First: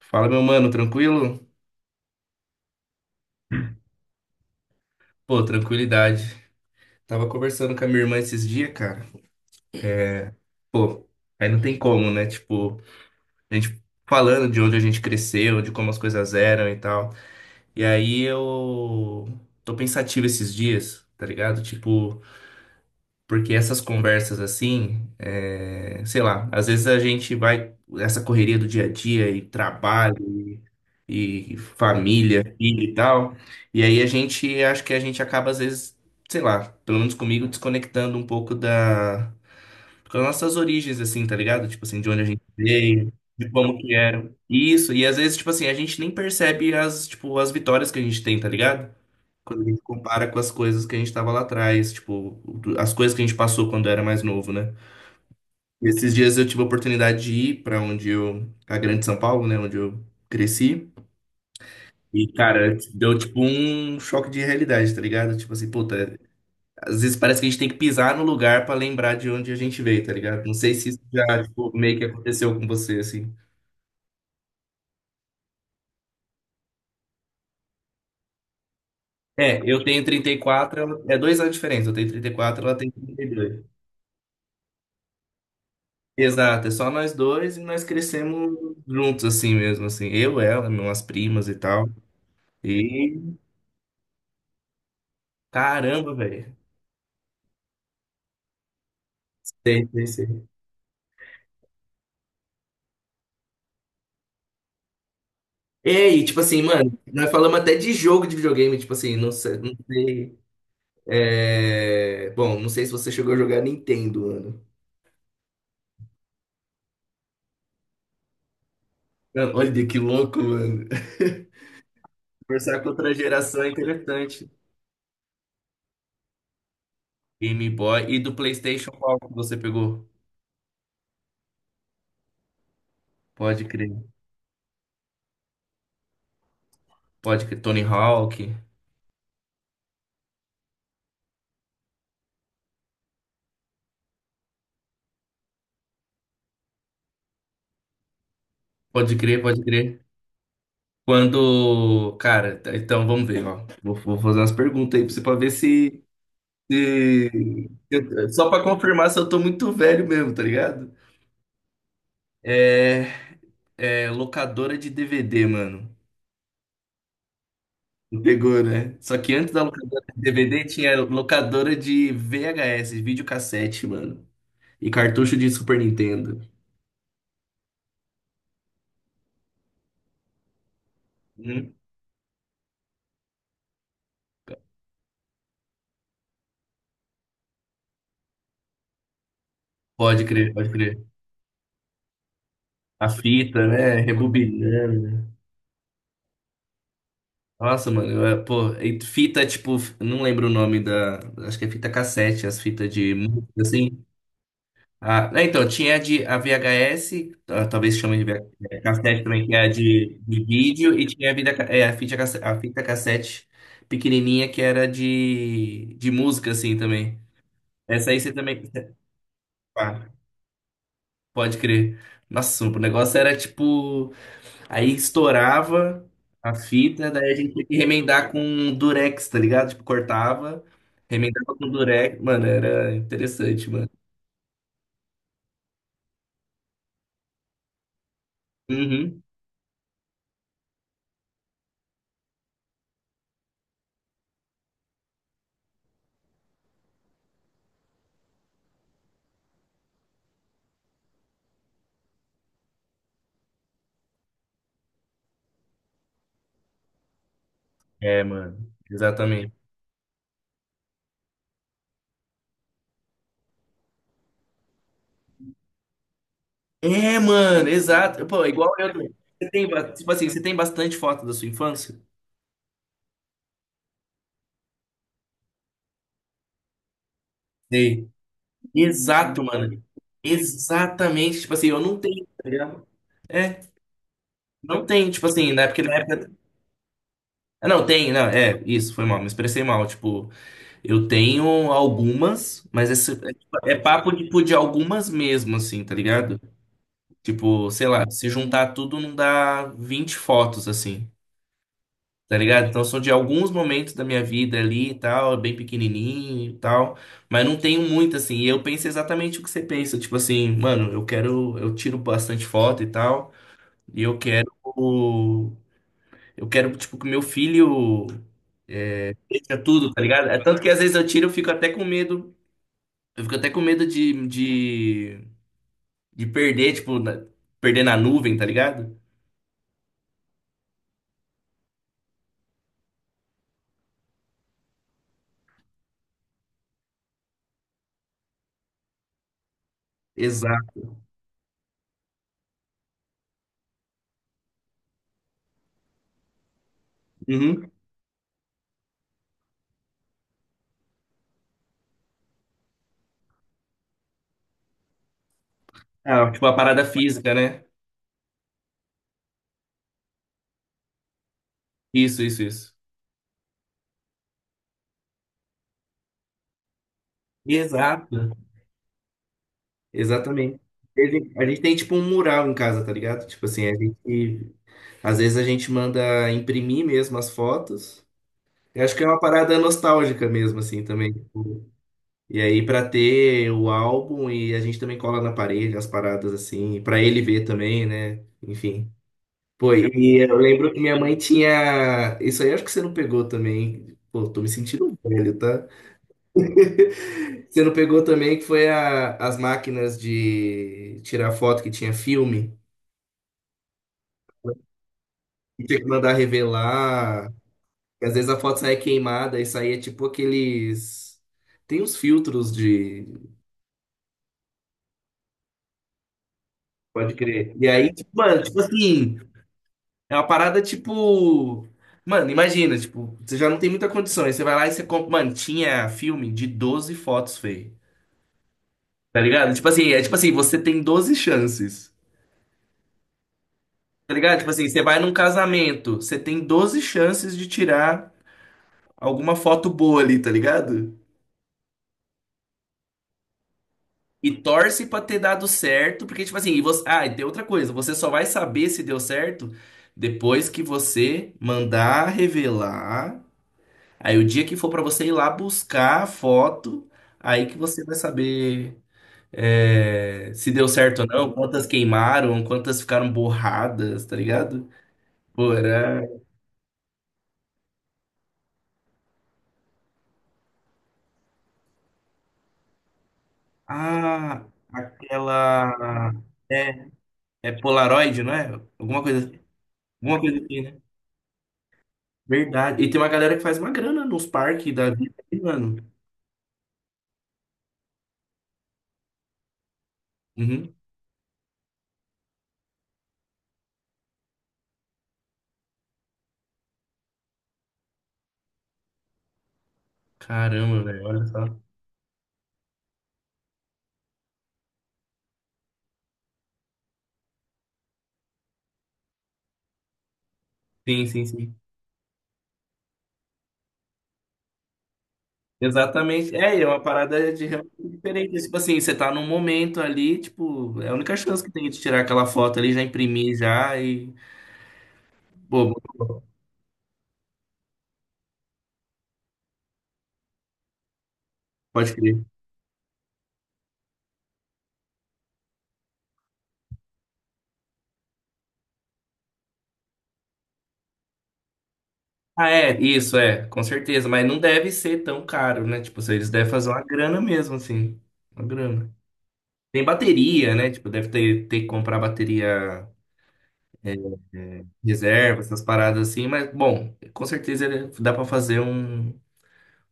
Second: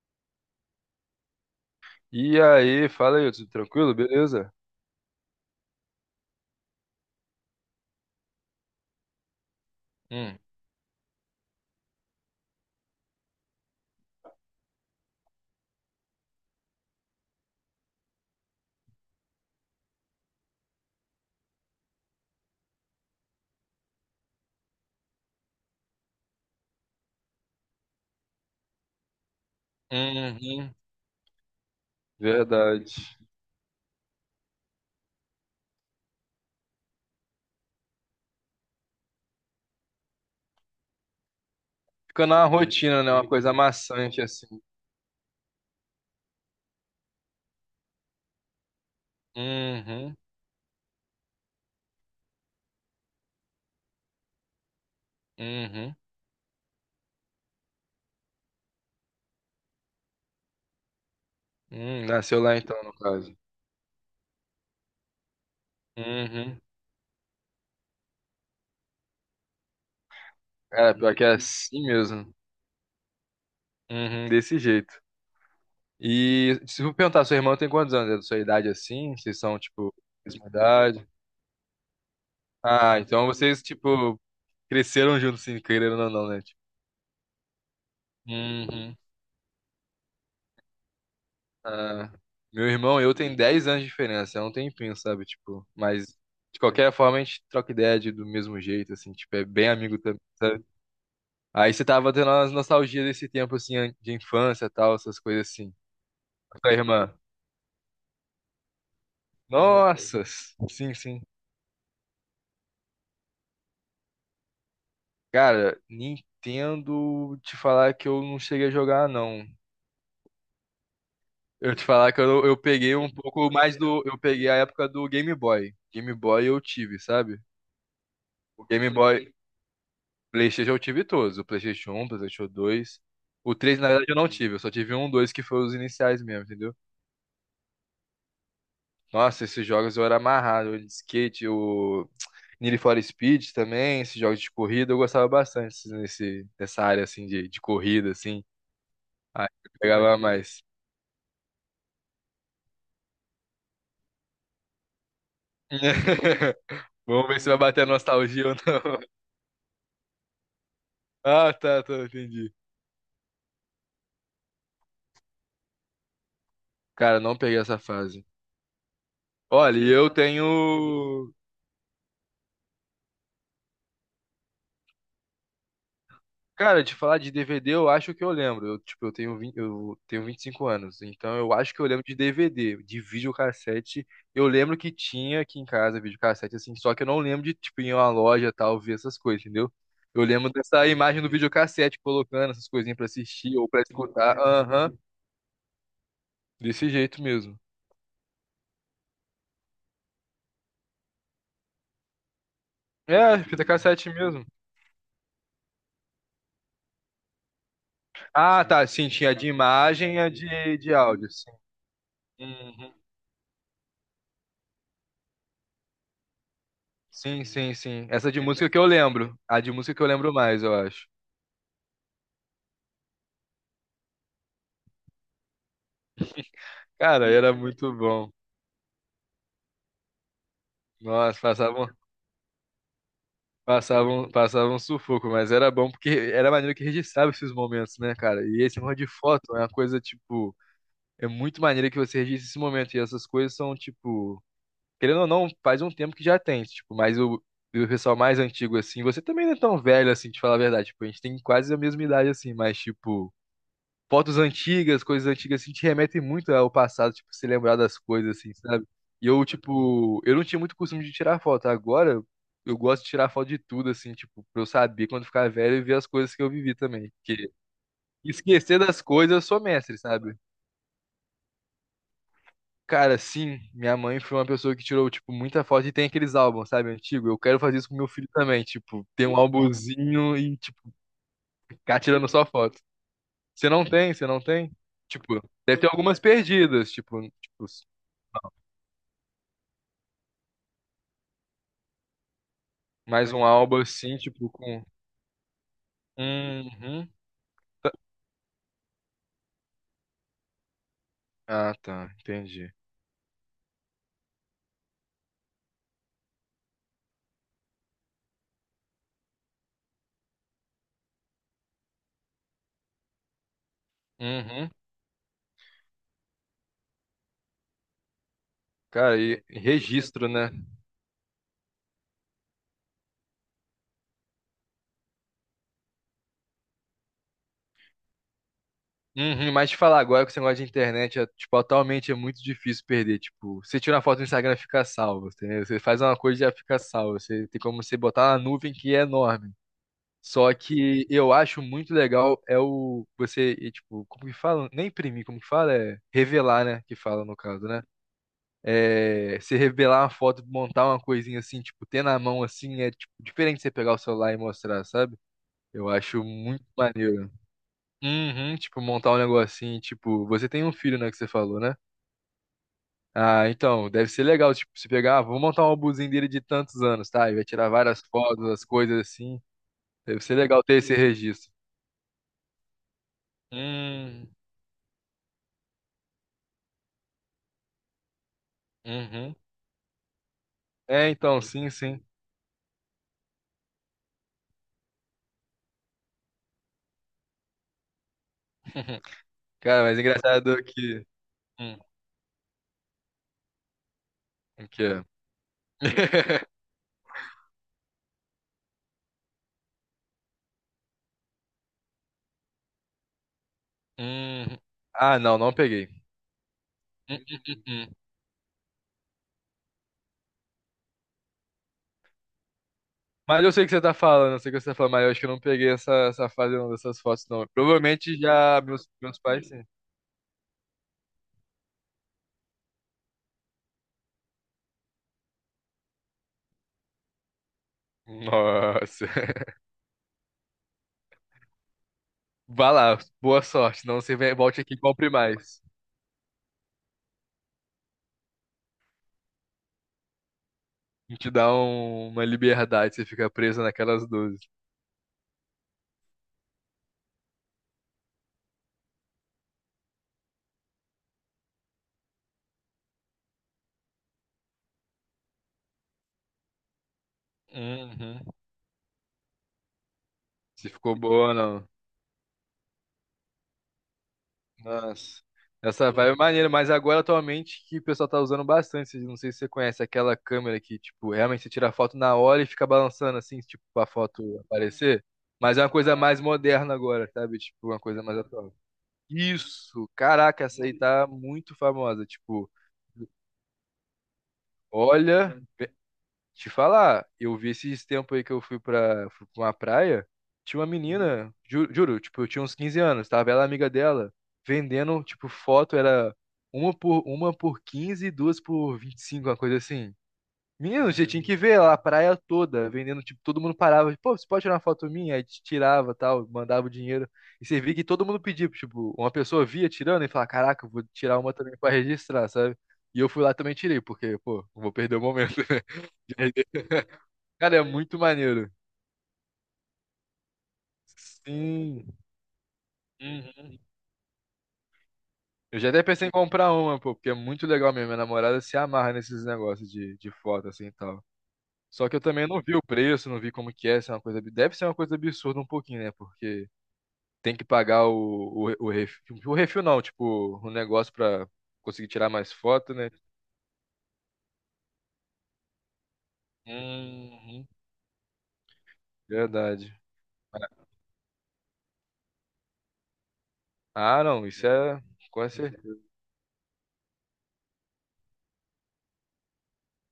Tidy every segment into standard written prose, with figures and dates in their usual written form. Fala, meu mano, tranquilo? E aí, fala aí, tudo tranquilo? Beleza? Pô, tranquilidade. Tava conversando com a minha irmã esses dias, cara. Hum, Pô, aí não tem como, né? Tipo, a gente falando de onde a gente cresceu, de como as coisas eram e tal. E aí eu tô pensativo esses dias, tá ligado? Tipo, porque essas conversas assim, sei lá, às vezes a gente vai, essa correria do dia a dia e trabalho uhum. e família, filho Verdade. e tal. E aí a gente, acho que a gente acaba às vezes, sei lá, pelo menos comigo, desconectando um pouco da, das nossas origens, assim, tá ligado? Tipo assim, de onde a Fica gente na rotina, veio, né? Uma de coisa como que maçante eram. assim. Isso, e às vezes, tipo assim, a gente nem percebe as, tipo, as vitórias que a gente tem, tá ligado? Quando a gente Uhum, compara com as coisas que a gente tava lá atrás, tipo, as coisas que a gente passou quando era mais novo, né? uhum, Esses dias eu tive a oportunidade de ir pra onde eu, a Grande São Paulo, né, onde eu cresci. E, Nasceu lá cara, então, no deu caso. tipo um choque de realidade, tá ligado? Tipo assim, puta, uhum, às vezes parece que a gente tem que pisar no lugar pra lembrar de onde a gente veio, tá ligado? Não sei se É, isso pior que é já, tipo, assim meio que mesmo. aconteceu com você, assim. Uhum. Desse jeito. E se eu perguntar, sua irmã tem quantos anos? É da sua idade assim? Vocês são, É, eu tipo, tenho mesma 34, idade? é 2 anos de diferença, eu tenho 34, ela tem Ah, então vocês, 32. tipo, cresceram juntos, assim, querendo ou não, né? Exato, é só nós dois e nós crescemos Tipo, juntos, assim mesmo, assim. Eu, ela, minhas primas e tal. Ah, meu irmão e eu E, tem 10 anos de diferença, é um tempinho, sabe? Tipo, mas caramba, velho. de qualquer forma a gente troca ideia de- do mesmo jeito, assim, tipo, é bem Sei, amigo sei, também, sei. sabe? Aí você tava tendo umas nostalgias desse tempo, assim, an- de infância tal, essas coisas assim. É, e tipo Com a assim, tua mano, irmã. nós falamos até de jogo de videogame, tipo assim, não sei, não Nossa! sei. Sim, sim. É, bom, não sei se você chegou a jogar Nintendo, mano. Cara, Nintendo, te falar que eu não cheguei a jogar, não. Mano, olha que louco, mano. Eu te falar que eu Conversar com peguei um outra pouco geração é mais do. Eu peguei interessante. a época do Game Boy. Game Boy eu tive, sabe? Game Boy. E do O PlayStation, Game qual que Boy. você pegou? PlayStation eu tive todos. O PlayStation um, PlayStation 2, O Pode 3 na crer. verdade, eu não tive. Eu só tive um, dois, que foi os iniciais mesmo, entendeu? Pode crer. Tony Hawk. Nossa, esses jogos eu era amarrado. O de skate, o Need for Speed também, esses jogos de corrida, eu gostava bastante esses- nesse, nessa área, assim, de corrida, assim. Pode crer, Aí pode eu crer. pegava mais. Quando. Cara, então vamos ver, ó. Vou fazer umas perguntas aí pra você pra ver se. Vamos ver se vai bater a nostalgia Só ou pra não. confirmar se eu tô muito velho mesmo, tá ligado? Ah, tá, tá, entendi. É. É, locadora de DVD, mano. Cara, não peguei essa fase. Pegou, né? Só que antes da Olha, e locadora eu de DVD tinha tenho. locadora de VHS, videocassete, mano. E cartucho de Super Nintendo. Cara, de falar de DVD, eu acho que eu lembro. Eu, tipo, eu tenho 20, eu tenho 25 anos, então eu Hum. acho que eu lembro de DVD, de videocassete. Eu lembro que tinha aqui em casa videocassete, assim, só que eu não lembro de, tipo, ir em uma loja tal, ver essas coisas, entendeu? Eu Pode lembro crer, pode dessa crer. imagem do videocassete colocando essas coisinhas pra A assistir fita, ou pra né? escutar. Aham, Rebobinando. desse jeito mesmo. Nossa, mano, eu, pô, e fita, tipo, não lembro o nome da. Acho que é fita cassete, as fitas de É, música, fita assim. cassete mesmo. Ah, né, então, tinha a de, a VHS, ah, talvez chamem de Ah, VH tá, sim, cassete tinha também, de que é a imagem e a de de vídeo, e áudio, tinha a, sim. vida, a, fita, a fita Uhum. cassete pequenininha, que era de música, assim, também. Sim, sim, sim. Essa aí Essa você de também... música que eu lembro. A de música que eu Ah, lembro mais, eu acho. pode crer. Nossa, o negócio era, tipo... Aí estourava a fita, Cara, daí a gente era tinha que muito remendar bom. com durex, tá ligado? Tipo, cortava, Nossa, remendava com passavam, durex. Mano, era interessante, mano. passavam, passavam sufoco, mas era bom porque era maneiro que registrava esses momentos, né, cara? E esse negócio de Uhum. foto é uma coisa, tipo, é muito maneiro que você registre esse momento. E essas coisas são, tipo, querendo ou não, faz um tempo que já tem, tipo, mas o pessoal mais antigo, assim, você também não é tão velho, assim, de falar a verdade. Tipo, a gente tem quase a mesma idade, assim, mas, tipo. Fotos antigas, coisas antigas, assim, te remetem muito ao passado, tipo, se lembrar das É, coisas, assim, mano, sabe? E eu, exatamente. tipo, eu não tinha muito costume de tirar foto. Agora, eu gosto de tirar foto de tudo, assim, tipo, pra eu saber quando ficar velho e ver as coisas que eu vivi também. É, Porque mano, exato. Pô, igual esquecer eu das também. coisas, eu Você sou tem, mestre, tipo assim, sabe? você tem bastante foto da sua infância? Cara, sim, minha mãe foi uma pessoa que tirou, tipo, muita foto e tem aqueles álbuns, sabe, antigo. Eu quero fazer isso com meu Sei. filho também, tipo, ter um Exato, mano. álbumzinho e, tipo, Exatamente. Tipo assim, eu não ficar tenho, tirando só tá foto. ligado? É, Você não tem? Você não tem? não tem, tipo Tipo, assim, deve ter na algumas época... perdidas, tipo, Ah, não, tem, não, é, isso, foi mal, me expressei mal, tipo, eu tenho algumas, mas é, Mais um tipo, é álbum papo, assim, tipo, tipo de com. algumas mesmo, assim, tá ligado? Uhum. Tipo, sei lá, se juntar tudo não dá 20 fotos, assim. Ah, tá, Tá ligado? entendi. Então são de alguns momentos da minha vida ali e tal, bem pequenininho e tal, mas não tenho muito assim. E eu penso exatamente o que você pensa, tipo assim, mano, eu quero, eu tiro bastante foto e tal, e Uhum. eu quero tipo que meu filho Cara, e veja tudo, tá ligado? registro, É né? tanto que às vezes eu tiro, eu fico até com medo, eu fico até com medo de perder, tipo, perder na nuvem, tá ligado? Uhum. Mas te falar agora que esse negócio de internet é, tipo, atualmente é muito difícil perder. Tipo, você tira uma foto no Instagram fica salvo, entendeu? Você faz uma coisa e já fica salvo. Você tem como você botar na nuvem que é enorme. Só Exato. que eu acho muito legal é o você, e, tipo, como que fala? Nem imprimir, como que fala? É revelar, né? Que fala no caso, Uhum. né? É, você revelar uma foto, montar uma coisinha assim, tipo, ter na mão assim, é tipo, diferente de você pegar o celular e mostrar, sabe? Eu acho Ah, tipo a muito parada maneiro. física, né? Uhum, tipo, montar um negocinho, tipo, você tem um filho, né, que você falou, né? Isso, isso, isso. Ah, então, deve ser legal, tipo, você pegar, ah, vou montar um álbumzinho dele de tantos anos, tá? E vai tirar várias Exato. fotos, as coisas assim. Deve ser Exatamente. legal ter esse A registro. gente tem tipo um mural em casa, tá ligado? Tipo assim, a Hum, gente, às vezes a gente manda imprimir mesmo as fotos. Eu acho que é uma uhum. parada nostálgica mesmo, assim, É, também. então, Tipo. sim, sim. E aí, pra ter o álbum, e a gente também cola na parede as paradas, assim, pra ele ver também, né? Enfim. Pô, Cara, mas e eu engraçado lembro que minha que. mãe Hum, tinha. Isso aí acho que você não pegou também. Pô, tô me o que sentindo é? velho, tá? Você não pegou também que foi as máquinas de tirar foto que tinha filme. Hum, Ah, não, não E tinha que peguei. mandar hum, revelar. hum, hum, hum. E às vezes a foto saía queimada e saía tipo aqueles. Tem uns filtros de. Mas eu sei o que você tá falando, eu sei o que você tá falando, mas eu acho que eu não peguei essa, essa fase não, dessas Pode fotos, não. crer. E aí, tipo, Provavelmente mano, tipo já meus, assim, meus pais, sim. é uma parada tipo. Mano, imagina, tipo, você já não tem muita condição. Aí você vai lá e você compra. Mano, tinha filme de 12 fotos, feio. Nossa. Tá ligado? Tipo assim, é tipo assim, você tem 12 chances. Vá lá, boa sorte. Não, Tá você vem- ligado? Tipo volte assim, aqui e você vai compre num mais. casamento, você tem 12 chances de tirar alguma foto boa ali, tá ligado? Não, te dá um- uma liberdade, você fica preso naquelas E doze. torce pra ter dado certo, porque, tipo assim, e você... ah, e tem outra coisa, você só vai saber se deu certo depois que você mandar revelar. Aí o dia que for pra você ir lá buscar a foto, aí que você vai Uhum. saber, é, se deu Se ficou certo ou boa não, ou quantas não. queimaram, quantas ficaram borradas, tá ligado? Nossa, Pô, essa era. vibe é maneira, mas agora atualmente que o pessoal tá usando bastante, não sei se você conhece aquela câmera que, tipo, realmente você tira a foto na hora e fica balançando assim, tipo, pra foto Ah, aparecer, mas é uma coisa aquela. mais moderna É, agora, sabe? é Tipo, uma coisa mais Polaroid, não é? atual. Alguma coisa, Isso, alguma coisa caraca, essa aí assim. tá muito famosa, tipo, Verdade. E tem uma galera que faz uma grana nos parques da vida, aí, olha. mano. Te falar, eu vi esses tempos aí que eu fui pra uma praia, tinha uma Uhum. menina, ju- juro, tipo, eu tinha uns 15 anos, tava ela amiga dela, vendendo, tipo, foto, era uma por, uma por 15 e duas por 25 uma coisa assim. Caramba, Menino, velho, você tinha olha que Caramba. só. Ver lá a praia toda, vendendo, tipo, todo mundo parava, pô, você pode tirar uma foto minha? Aí te tirava, tal, mandava o dinheiro. E você via que todo mundo pedia, tipo, uma pessoa via tirando e falava, caraca, eu vou Sim, tirar sim, uma também sim. pra registrar, sabe? E eu fui lá também e tirei, porque, pô, não vou perder o momento, né? Exatamente. É, e é uma parada de Cara, é realmente muito diferente. maneiro. Tipo assim, você tá num momento ali, tipo, é a única chance que tem de Sim. tirar aquela foto ali, já imprimir Uhum. já e. Eu já Pô, até pensei em comprar uma, pô, porque é muito legal mesmo. Minha namorada se amarra nesses negócios de foto assim e tal. Só pode que eu crer. também não vi o preço, não vi como que é, se é uma coisa, ab- deve ser uma coisa absurda um pouquinho, né? Porque tem que pagar o refil, o refil não, tipo, o negócio pra conseguir tirar mais Ah, foto, é, né? isso, é, com certeza. Mas não deve ser tão caro, né? Tipo, se eles devem fazer uma grana Uhum. mesmo, assim. Uma grana. Verdade. Tem bateria, né? Tipo, deve ter que comprar bateria é, Ah, não, isso é, é, com reserva, essas certeza. paradas assim, mas bom, com certeza dá pra fazer um,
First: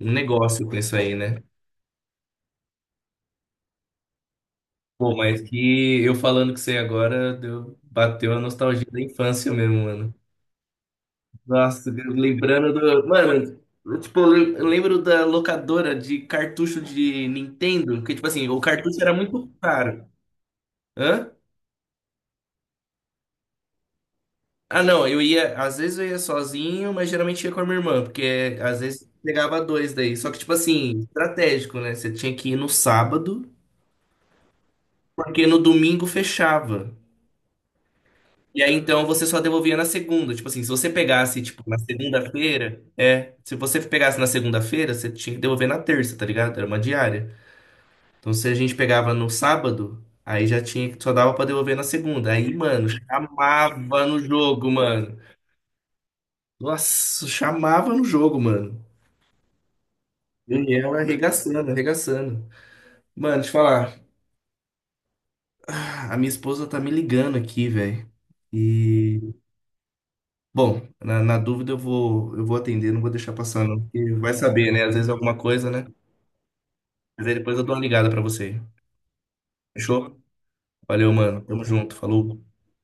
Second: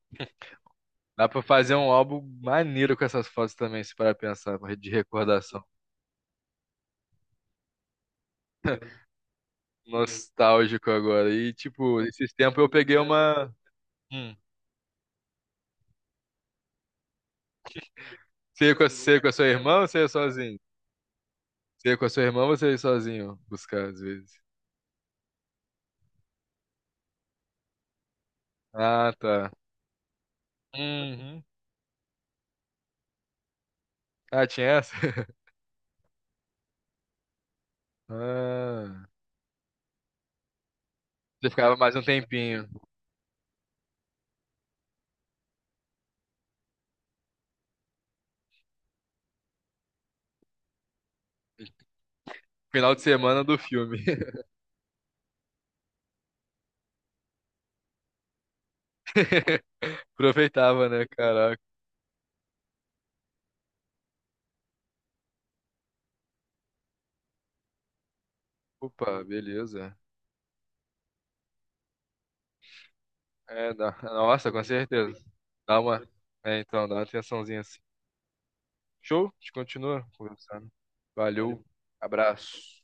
um negócio com isso aí, Dá pra né? fazer um álbum maneiro com essas fotos também, se parar pra pensar, de Pô, mas recordação. que eu falando que você agora, deu, bateu a nostalgia da infância mesmo, mano. Nostálgico agora. E, Nossa, tipo, esses tempos eu lembrando peguei do. uma. Mano, eu, tipo, Hum. Eu lembro da locadora de cartucho de Nintendo, que, tipo assim, o Você ia com a, cartucho você era ia com a muito sua irmã ou você caro. ia sozinho? Hã? Você ia com a sua irmã ou você ia sozinho buscar, às vezes? Ah, não, eu ia, às vezes eu ia sozinho, mas geralmente ia com a minha irmã, porque às vezes Ah, tá. pegava dois daí. Só que, tipo assim, Uhum. estratégico, né? Você tinha que ir no sábado, Ah, tinha essa? porque no domingo fechava. E aí então Ah. você só devolvia na segunda. Tipo assim, se você pegasse, Você tipo, ficava na mais um tempinho. segunda-feira, é. Se você pegasse na segunda-feira, você tinha que devolver na terça, tá ligado? Era uma diária. Então se a gente pegava no sábado, aí já tinha que, só dava pra devolver na segunda. Aí, mano, Final de semana do filme. chamava no jogo, mano. Nossa, chamava no jogo, mano. Aproveitava, Daniel né? arregaçando, Caraca. arregaçando. Mano, deixa eu falar. Ah, a minha esposa tá me ligando aqui, velho. E, Opa, beleza. bom, na dúvida eu vou atender, não vou deixar passar, É, não. dá- Porque vai Nossa, com saber, né? Às vezes é certeza. alguma coisa, Dá né? uma. É, então, dá uma Mas aí depois atençãozinha eu dou assim. uma ligada pra você. Show? A gente continua Fechou? conversando. Valeu, mano. Valeu. Tamo junto. Falou. Abraço.